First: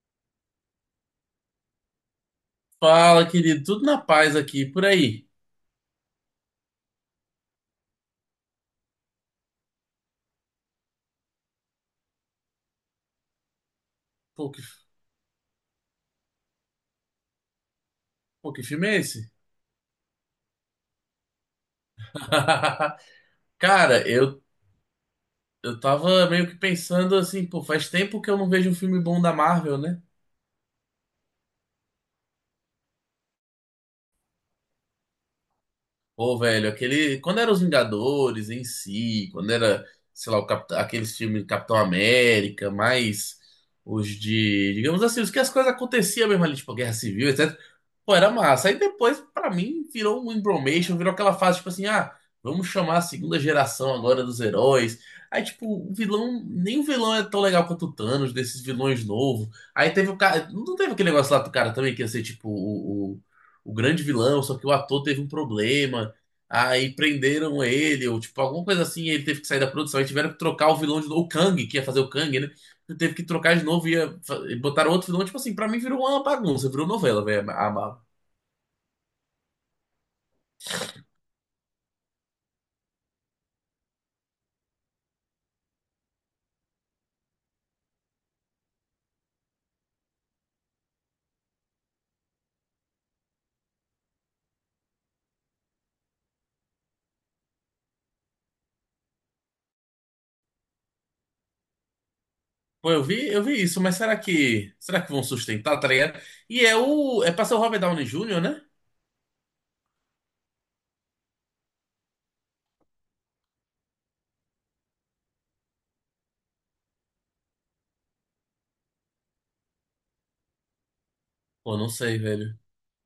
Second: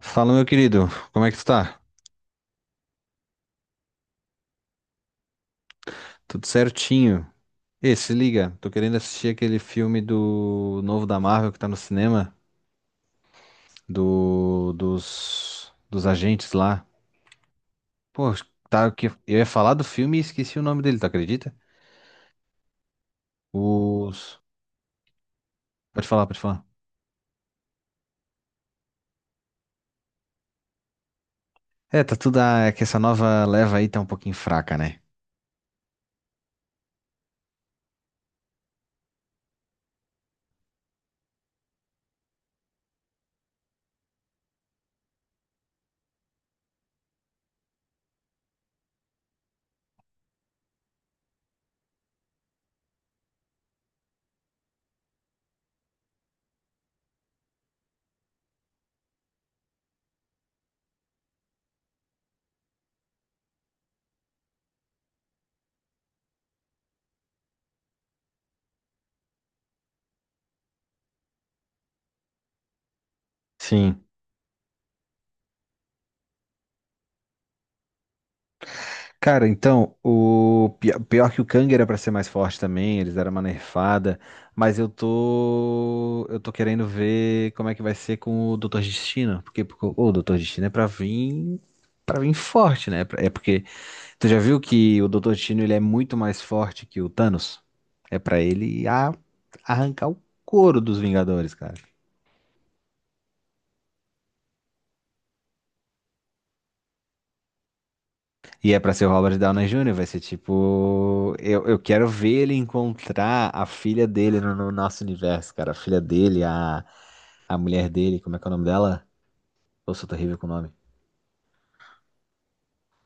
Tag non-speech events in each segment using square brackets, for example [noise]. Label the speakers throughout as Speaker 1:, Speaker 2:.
Speaker 1: Fala, meu querido, como é que tu tá?
Speaker 2: Fala, querido, tudo na paz aqui, por aí.
Speaker 1: Tudo certinho? Ê, se liga, tô querendo assistir aquele filme do novo da Marvel que tá no cinema,
Speaker 2: Pô, que,
Speaker 1: do dos agentes lá. Pô,
Speaker 2: pô, que filme
Speaker 1: tá,
Speaker 2: é
Speaker 1: que eu
Speaker 2: esse?
Speaker 1: ia falar do filme e esqueci o nome dele, tu acredita?
Speaker 2: [laughs] Cara,
Speaker 1: Os...
Speaker 2: eu
Speaker 1: Pode falar,
Speaker 2: tava
Speaker 1: pode
Speaker 2: meio que
Speaker 1: falar.
Speaker 2: pensando assim, pô, faz tempo que eu não vejo um filme bom da Marvel, né?
Speaker 1: É, tá tudo... É que essa nova leva aí tá um pouquinho fraca, né?
Speaker 2: Pô, velho, aquele. Quando era Os Vingadores em si, quando era, sei lá, aqueles filmes do Capitão América, mais os de. Digamos assim, os que as coisas aconteciam mesmo ali, tipo Guerra Civil, etc. Pô, era massa. Aí depois, pra mim, virou um embromation, virou aquela fase, tipo assim, ah, vamos chamar a segunda geração agora dos heróis. Aí, tipo, o vilão. Nem o vilão é tão legal quanto o Thanos, desses vilões novos. Aí teve o cara. Não teve aquele negócio lá do cara também que ia ser, tipo, o grande vilão, só que o ator teve um problema. Aí prenderam ele, ou tipo, alguma coisa assim, ele teve que sair da produção. Aí tiveram que trocar o vilão de novo, o Kang, que ia fazer o Kang, né? Ele teve que trocar de novo e
Speaker 1: Sim.
Speaker 2: botaram outro vilão. Tipo assim, pra mim virou uma bagunça, virou novela, velho, a Marvel.
Speaker 1: Cara, então, o pior que o Kang era pra ser mais forte também, eles deram uma nerfada, mas eu tô querendo ver como é que vai ser com o Doutor Destino, porque o Doutor Destino é pra vir para vir forte, né? É porque tu já viu que o Doutor Destino ele é muito mais forte que o Thanos? É pra ele arrancar o couro dos Vingadores, cara.
Speaker 2: Pô, eu vi isso, mas será que vão sustentar, tá ligado? É pra ser o Robert Downey Jr., né?
Speaker 1: E é pra ser o Robert Downey Jr., vai ser tipo. Eu quero ver ele encontrar a filha dele no nosso universo, cara. A filha dele, a mulher dele, como é que é o nome dela? Eu sou terrível com o nome.
Speaker 2: Pô, não sei, velho.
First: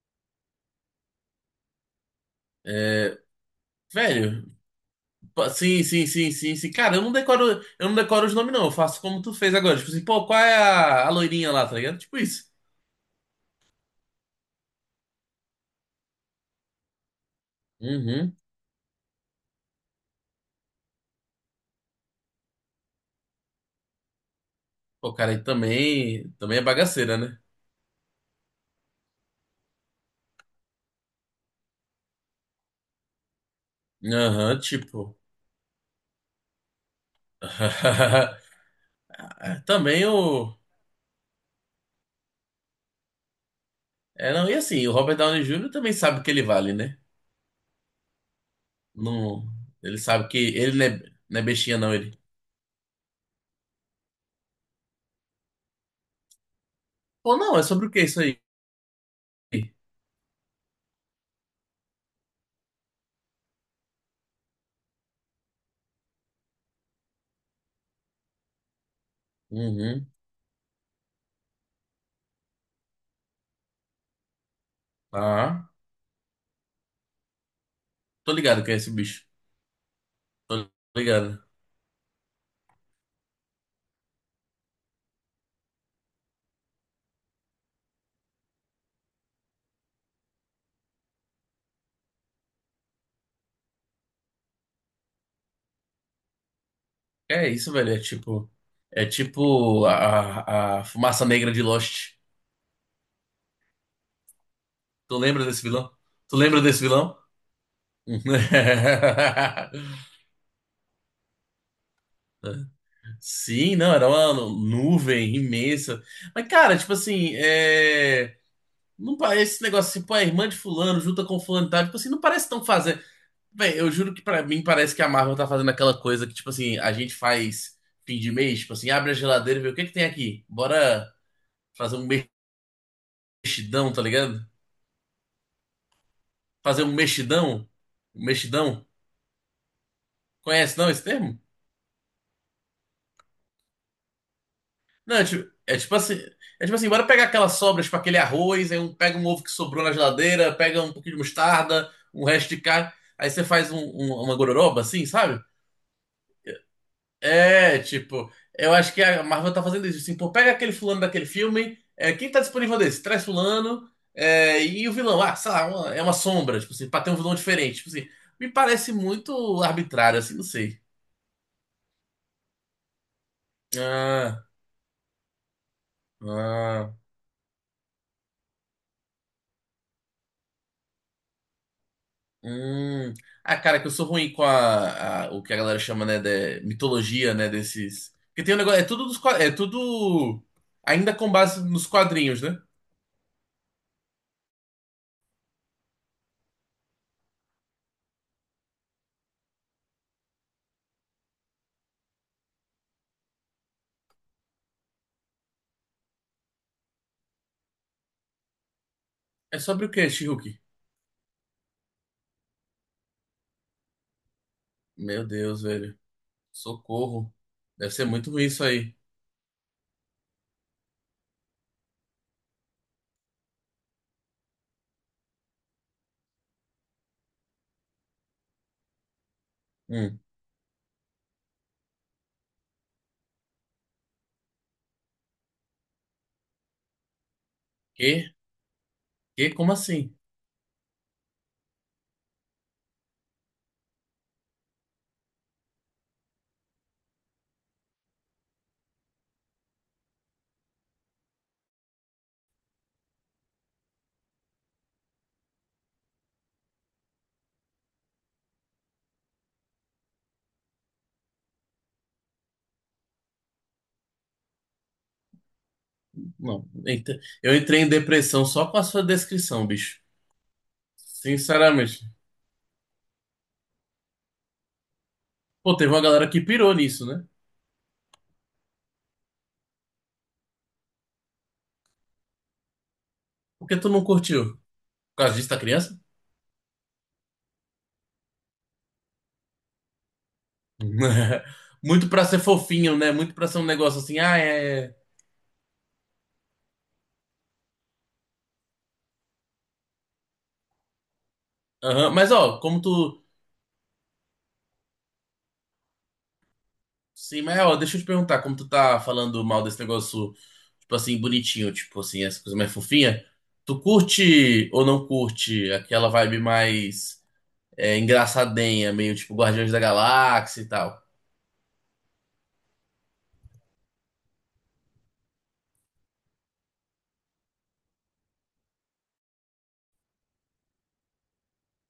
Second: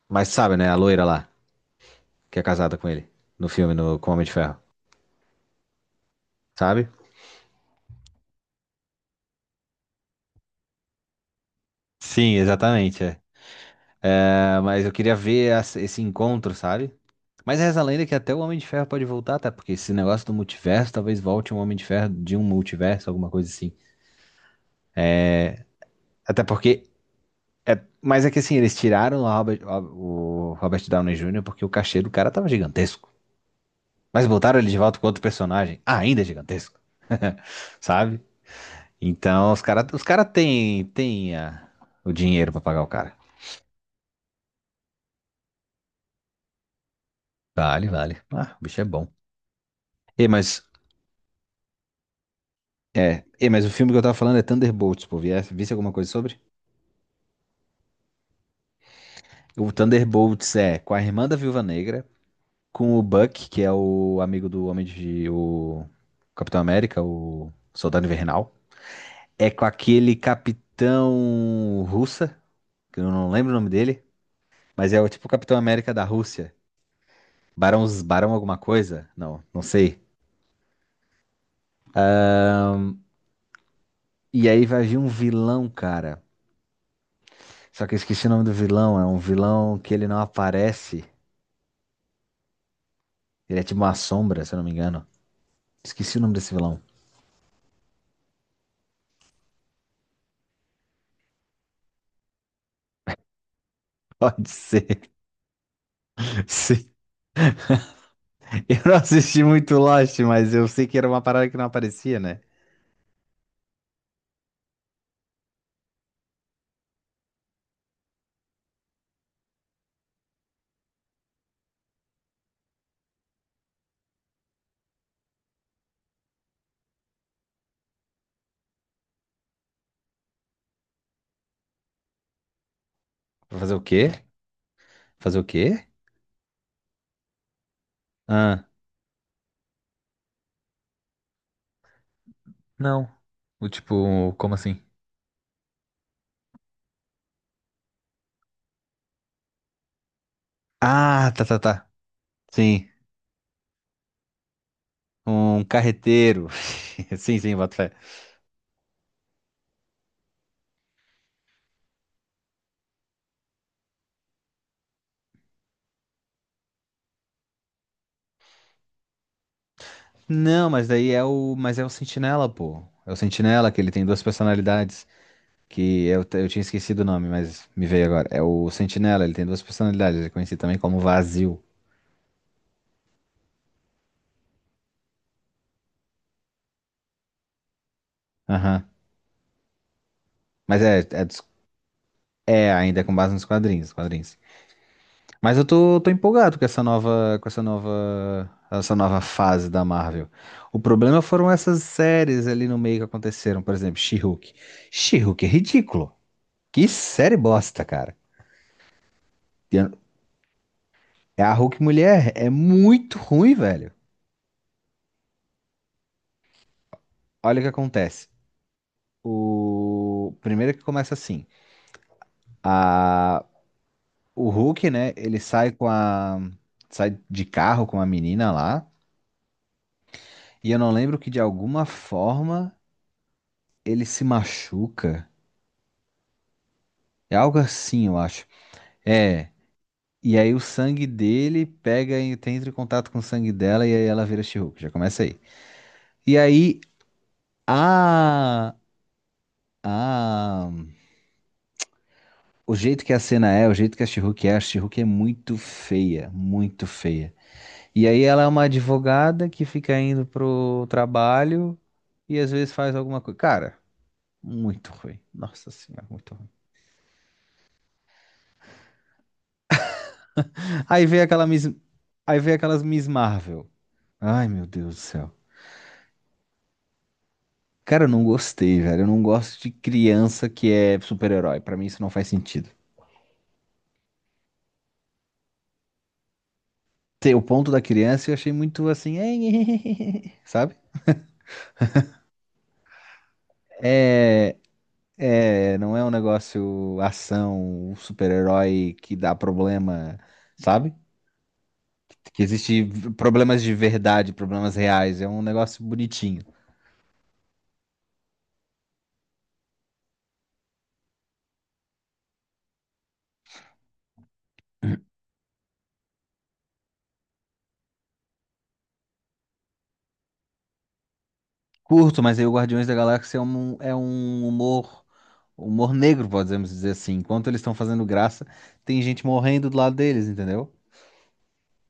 Speaker 1: Mas sabe, né? A loira lá, que é casada com ele,
Speaker 2: É,
Speaker 1: no filme, no, com o Homem de
Speaker 2: velho,
Speaker 1: Ferro,
Speaker 2: pô, sim, sim, sim, sim, sim.
Speaker 1: sabe?
Speaker 2: Cara, eu não decoro os nomes, não. Eu faço como tu fez agora. Tipo assim, pô, qual é a loirinha lá, tá ligado? Tipo
Speaker 1: Sim,
Speaker 2: isso.
Speaker 1: exatamente. É. Ah, mas eu queria ver esse encontro, sabe? Mas reza a lenda que até
Speaker 2: Uhum.
Speaker 1: o Homem de Ferro pode voltar, tá? Porque esse negócio do multiverso, talvez volte um Homem de Ferro de um multiverso, alguma coisa assim.
Speaker 2: O cara aí também,
Speaker 1: Até
Speaker 2: também é
Speaker 1: porque...
Speaker 2: bagaceira, né?
Speaker 1: Mas é que assim, eles tiraram o Robert Downey Jr. porque o cachê do cara tava gigantesco. Mas botaram
Speaker 2: Aham,
Speaker 1: ele de volta com
Speaker 2: tipo.
Speaker 1: outro personagem, ainda é gigantesco. [laughs] Sabe?
Speaker 2: [laughs]
Speaker 1: Então
Speaker 2: É,
Speaker 1: os caras os
Speaker 2: também
Speaker 1: cara
Speaker 2: o.
Speaker 1: têm têm tem, ah, o dinheiro pra pagar o cara.
Speaker 2: É, não, e assim, o Robert Downey Jr. também sabe o que ele vale, né?
Speaker 1: Vale, vale. Ah, o bicho é bom.
Speaker 2: Não, ele
Speaker 1: E,
Speaker 2: sabe que
Speaker 1: mas,
Speaker 2: ele não é bestinha, não, ele.
Speaker 1: mas o filme que eu tava falando é Thunderbolts, pô. Visse alguma coisa sobre?
Speaker 2: Pô, não, é sobre o que isso aí?
Speaker 1: O Thunderbolts é com a irmã da Viúva Negra, com o Buck, que é o amigo do Homem de. O Capitão América, o Soldado Invernal. É com
Speaker 2: Uhum.
Speaker 1: aquele capitão russa, que eu não lembro o nome dele, mas é o tipo Capitão
Speaker 2: Ah,
Speaker 1: América da Rússia. Barão, Barão
Speaker 2: tô
Speaker 1: alguma
Speaker 2: ligado quem é esse
Speaker 1: coisa?
Speaker 2: bicho.
Speaker 1: Não, não sei.
Speaker 2: Tô ligado.
Speaker 1: E aí vai vir um vilão, cara. Só que eu esqueci o nome do vilão. É um vilão que ele não aparece. Ele é tipo uma sombra, se eu não me engano. Esqueci o nome desse vilão.
Speaker 2: É isso, velho. É tipo. É tipo a fumaça negra de Lost.
Speaker 1: Pode ser.
Speaker 2: Tu lembra desse vilão? Tu
Speaker 1: [laughs]
Speaker 2: lembra desse
Speaker 1: Sim.
Speaker 2: vilão?
Speaker 1: Eu não assisti muito
Speaker 2: [laughs]
Speaker 1: Lost, mas eu sei que era uma parada que não aparecia, né?
Speaker 2: Sim, não, era uma nuvem imensa. Mas, cara, tipo assim, é... não parece esse negócio tipo, a irmã de fulano junta com fulano e tal. Tipo assim, não parece tão fazer. Véi, eu juro que pra mim parece que a Marvel tá fazendo aquela coisa que, tipo assim, a gente faz fim de mês, tipo assim, abre a geladeira e vê o que que tem aqui. Bora fazer um
Speaker 1: Pra fazer o
Speaker 2: mexidão, tá
Speaker 1: quê?
Speaker 2: ligado?
Speaker 1: Fazer o quê?
Speaker 2: Fazer um mexidão? Um
Speaker 1: Ah,
Speaker 2: mexidão? Conhece não esse termo?
Speaker 1: não. O tipo, como assim?
Speaker 2: Não, é tipo assim. É tipo assim, bora pegar aquelas sobras, tipo aquele arroz, aí pega um ovo que sobrou na geladeira, pega um pouquinho de
Speaker 1: Ah, tá, tá, tá.
Speaker 2: mostarda, um resto de
Speaker 1: Sim,
Speaker 2: carne, aí você faz uma gororoba assim, sabe?
Speaker 1: um carreteiro. [laughs] Sim, sim, boto
Speaker 2: É,
Speaker 1: fé.
Speaker 2: tipo, eu acho que a Marvel tá fazendo isso, assim, pô, pega aquele fulano daquele filme, é, quem tá disponível desse? Traz fulano, é, e o vilão, ah, sei lá, é uma sombra, tipo assim, pra ter um vilão diferente, tipo assim, me parece muito arbitrário, assim, não
Speaker 1: Não,
Speaker 2: sei.
Speaker 1: mas daí é o, mas é o Sentinela, pô. É o Sentinela que ele tem duas
Speaker 2: Ah,
Speaker 1: personalidades, que eu, eu tinha
Speaker 2: ah.
Speaker 1: esquecido o nome, mas me veio agora. É o Sentinela, ele tem duas personalidades, ele é conhecido também como Vazio.
Speaker 2: Hum. Ah, cara, que eu sou ruim com o que a galera chama, né, de mitologia, né, desses. Porque tem um negócio,
Speaker 1: Aham.
Speaker 2: é tudo dos, é tudo
Speaker 1: Mas é,
Speaker 2: ainda
Speaker 1: é,
Speaker 2: com base nos quadrinhos, né?
Speaker 1: é ainda é com base nos quadrinhos, quadrinhos. Mas eu tô empolgado com essa nova fase da Marvel. O problema foram essas séries ali no meio que aconteceram, por exemplo, She-Hulk. She-Hulk é ridículo. Que série bosta, cara.
Speaker 2: É sobre o quê, Shihuki?
Speaker 1: É a Hulk mulher é muito ruim, velho.
Speaker 2: Meu Deus, velho. Socorro.
Speaker 1: Olha o que
Speaker 2: Deve ser
Speaker 1: acontece.
Speaker 2: muito ruim isso aí.
Speaker 1: O primeiro que começa assim, a o Hulk, né, ele sai com a sai de carro com a menina lá,
Speaker 2: Hum.
Speaker 1: e eu não lembro que de alguma forma ele se machuca. É algo assim, eu
Speaker 2: Quê?
Speaker 1: acho. É.
Speaker 2: Quê? Como assim?
Speaker 1: E aí o sangue dele pega e tem entra em contato com o sangue dela e aí ela vira She-Hulk. Já começa aí. E aí a a O jeito que a cena é, o jeito que a she é muito feia, muito feia. E aí ela é uma advogada que fica indo pro trabalho e às vezes faz alguma coisa. Cara, muito ruim. Nossa senhora, muito ruim.
Speaker 2: Não. Eita. Eu entrei em depressão só com a sua descrição, bicho.
Speaker 1: Aí vem aquela Miss...
Speaker 2: Sinceramente.
Speaker 1: aí vem aquelas Miss Marvel. Ai, meu Deus do céu.
Speaker 2: Pô, teve uma galera que pirou nisso, né?
Speaker 1: Cara, eu não gostei, velho. Eu não gosto de criança que é super-herói. Pra mim isso não faz sentido.
Speaker 2: Por que tu não curtiu? Por causa disso da criança?
Speaker 1: Ter o ponto da criança eu achei muito assim, [laughs] sabe?
Speaker 2: [laughs] Muito pra ser fofinho, né? Muito pra ser um negócio assim, ah,
Speaker 1: É,
Speaker 2: é. É.
Speaker 1: é, não é um negócio ação, um super-herói que dá problema, sabe?
Speaker 2: Aham. Mas
Speaker 1: Que
Speaker 2: ó, como
Speaker 1: existe
Speaker 2: tu.
Speaker 1: problemas de verdade, problemas reais. É um negócio bonitinho.
Speaker 2: Sim, mas ó, deixa eu te perguntar, como tu tá falando mal desse negócio, tipo assim, bonitinho, tipo assim, essa coisa mais fofinha, tu curte ou não curte aquela vibe mais é, engraçadinha, meio tipo Guardiões da Galáxia e tal?
Speaker 1: Curto, mas aí o Guardiões da Galáxia é é um humor, humor negro, podemos dizer assim. Enquanto eles estão fazendo graça, tem gente morrendo do lado deles, entendeu?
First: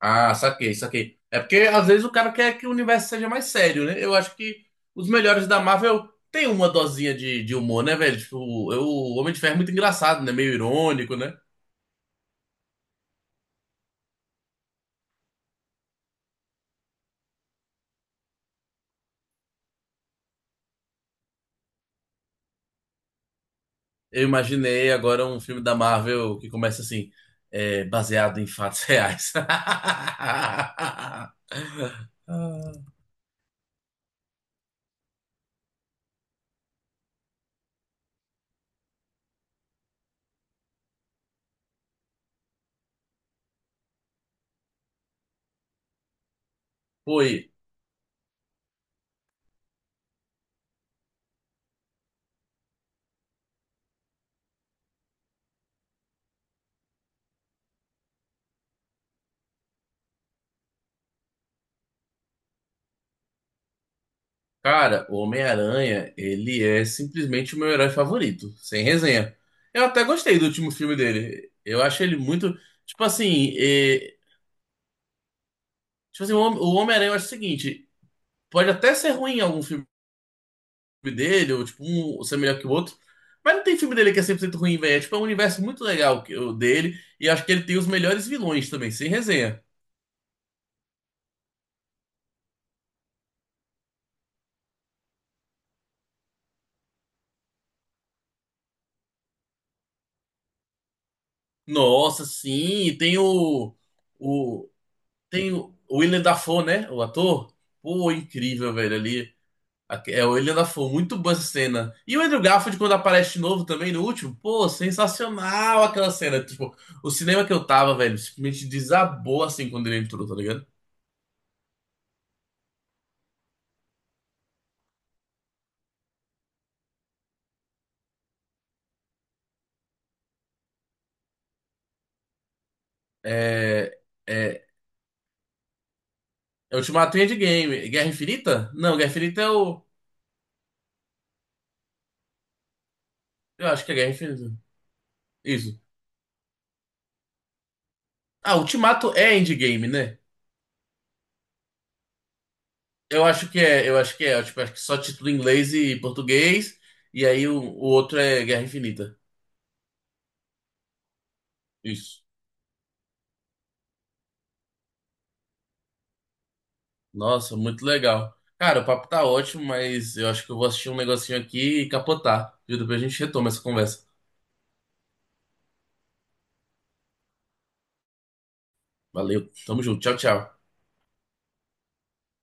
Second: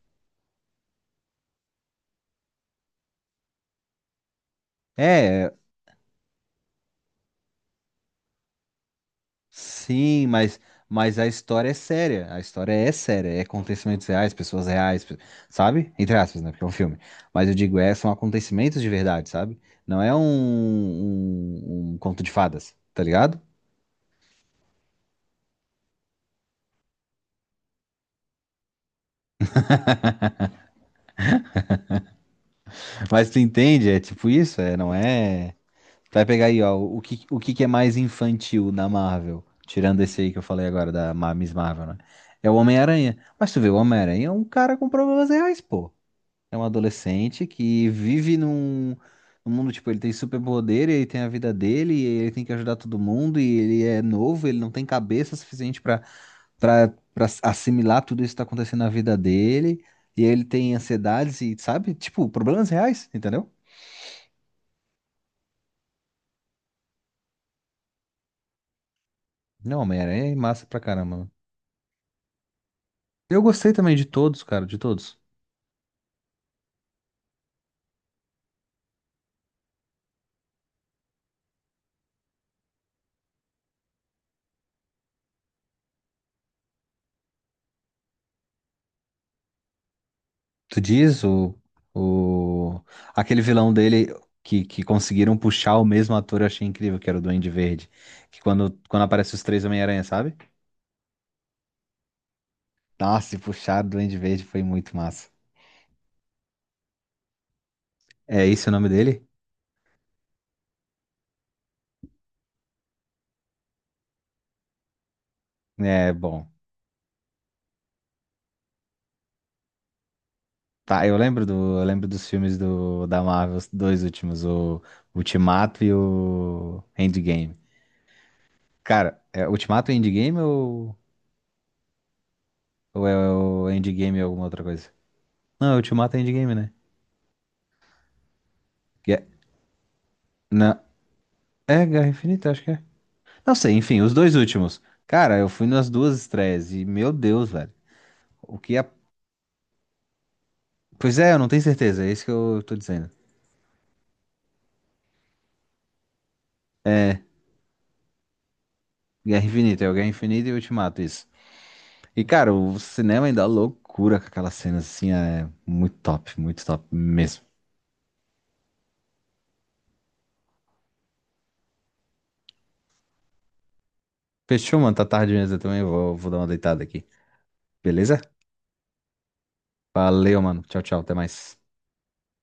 Speaker 2: Ah, saquei, saquei. É porque às vezes o cara quer que o universo seja mais sério, né? Eu acho que os melhores
Speaker 1: É,
Speaker 2: da Marvel têm uma dosinha de, humor, né, velho? Tipo, o Homem de Ferro é muito engraçado,
Speaker 1: sim,
Speaker 2: né? Meio irônico,
Speaker 1: mas a
Speaker 2: né?
Speaker 1: história é séria. A história é séria. É acontecimentos reais, pessoas reais, sabe? Entre aspas, né? Porque é um filme. Mas eu digo, é, são acontecimentos de verdade, sabe? Não é um conto de fadas, tá ligado?
Speaker 2: Eu imaginei agora um filme da Marvel que começa assim, é, baseado em fatos reais. [laughs]
Speaker 1: Mas tu entende, é tipo isso, é, não é. Tu vai pegar aí, ó, o que que é mais infantil na Marvel, tirando esse aí que eu falei agora, da Miss Marvel, né? É o Homem-Aranha. Mas tu vê, o Homem-Aranha é um cara com problemas reais, pô. É um adolescente
Speaker 2: Foi.
Speaker 1: que vive num mundo, tipo, ele tem superpoder, ele tem a vida dele, e ele tem que ajudar todo mundo, e ele é novo, ele não tem cabeça suficiente pra para assimilar tudo isso que tá acontecendo na vida dele, e ele tem ansiedades e, sabe, tipo, problemas reais, entendeu?
Speaker 2: Cara, o Homem-Aranha, ele é simplesmente o meu herói favorito, sem resenha.
Speaker 1: Não,
Speaker 2: Eu até
Speaker 1: Homem-Aranha é
Speaker 2: gostei do
Speaker 1: massa
Speaker 2: último
Speaker 1: pra
Speaker 2: filme
Speaker 1: caramba.
Speaker 2: dele. Eu acho ele muito. Tipo
Speaker 1: Eu
Speaker 2: assim,
Speaker 1: gostei também de
Speaker 2: é,
Speaker 1: todos, cara, de todos.
Speaker 2: tipo assim, o Homem-Aranha, eu acho o seguinte: pode até ser ruim algum filme dele, ou tipo, um ser melhor que o outro, mas não tem filme dele que é 100% ruim, velho. É tipo, é um universo muito legal o dele, e acho que ele tem os melhores vilões também, sem resenha.
Speaker 1: Tu diz o aquele vilão dele que conseguiram puxar o mesmo ator, eu achei incrível, que era o Duende Verde. Que quando aparece os três Homem-Aranha, sabe?
Speaker 2: Nossa, sim, e tem
Speaker 1: Nossa, e puxar o Duende Verde foi
Speaker 2: o
Speaker 1: muito massa.
Speaker 2: o Willem Dafoe, né? O ator. Pô,
Speaker 1: É esse o
Speaker 2: incrível,
Speaker 1: nome
Speaker 2: velho,
Speaker 1: dele?
Speaker 2: ali. É, ele ainda foi muito boa essa cena. E o Andrew Garfield, quando aparece de novo também no último, pô, sensacional aquela
Speaker 1: É,
Speaker 2: cena.
Speaker 1: bom.
Speaker 2: Tipo, o cinema que eu tava, velho, simplesmente desabou assim quando ele entrou, tá ligado?
Speaker 1: Tá, eu lembro dos filmes do, da Marvel, os dois últimos, o Ultimato e o Endgame. Cara, é Ultimato e Endgame ou é o
Speaker 2: É.
Speaker 1: Endgame e alguma outra
Speaker 2: É.
Speaker 1: coisa? Não, é Ultimato e Endgame, né?
Speaker 2: É Ultimato e Endgame. Guerra Infinita? Não, Guerra
Speaker 1: Que é-
Speaker 2: Infinita é o.
Speaker 1: não, é Guerra Infinita, acho que é. Não
Speaker 2: Eu
Speaker 1: sei,
Speaker 2: acho que é
Speaker 1: enfim,
Speaker 2: Guerra
Speaker 1: os dois
Speaker 2: Infinita.
Speaker 1: últimos. Cara, eu fui
Speaker 2: Isso.
Speaker 1: nas duas estreias e, meu Deus, velho.
Speaker 2: Ah,
Speaker 1: O que é.
Speaker 2: Ultimato é Endgame, né?
Speaker 1: Pois é, eu não tenho certeza, é isso que eu tô dizendo.
Speaker 2: Eu acho que é, eu acho que é. Eu, tipo, acho que só título em inglês e português. E aí o outro é Guerra Infinita.
Speaker 1: Guerra Infinita, é o Guerra Infinita e Ultimato, isso.
Speaker 2: Isso.
Speaker 1: E, cara, o cinema ainda é loucura com aquelas cenas assim, é muito top mesmo.
Speaker 2: Nossa, muito legal. Cara, o papo tá ótimo, mas eu acho que eu vou assistir um negocinho aqui e capotar, viu? Depois a gente retoma essa conversa.
Speaker 1: Fechou, mano, tá tarde mesmo, eu também vou dar uma deitada aqui. Beleza?
Speaker 2: Valeu, tamo junto, tchau,
Speaker 1: Valeu, mano.
Speaker 2: tchau.
Speaker 1: Tchau, tchau, até mais.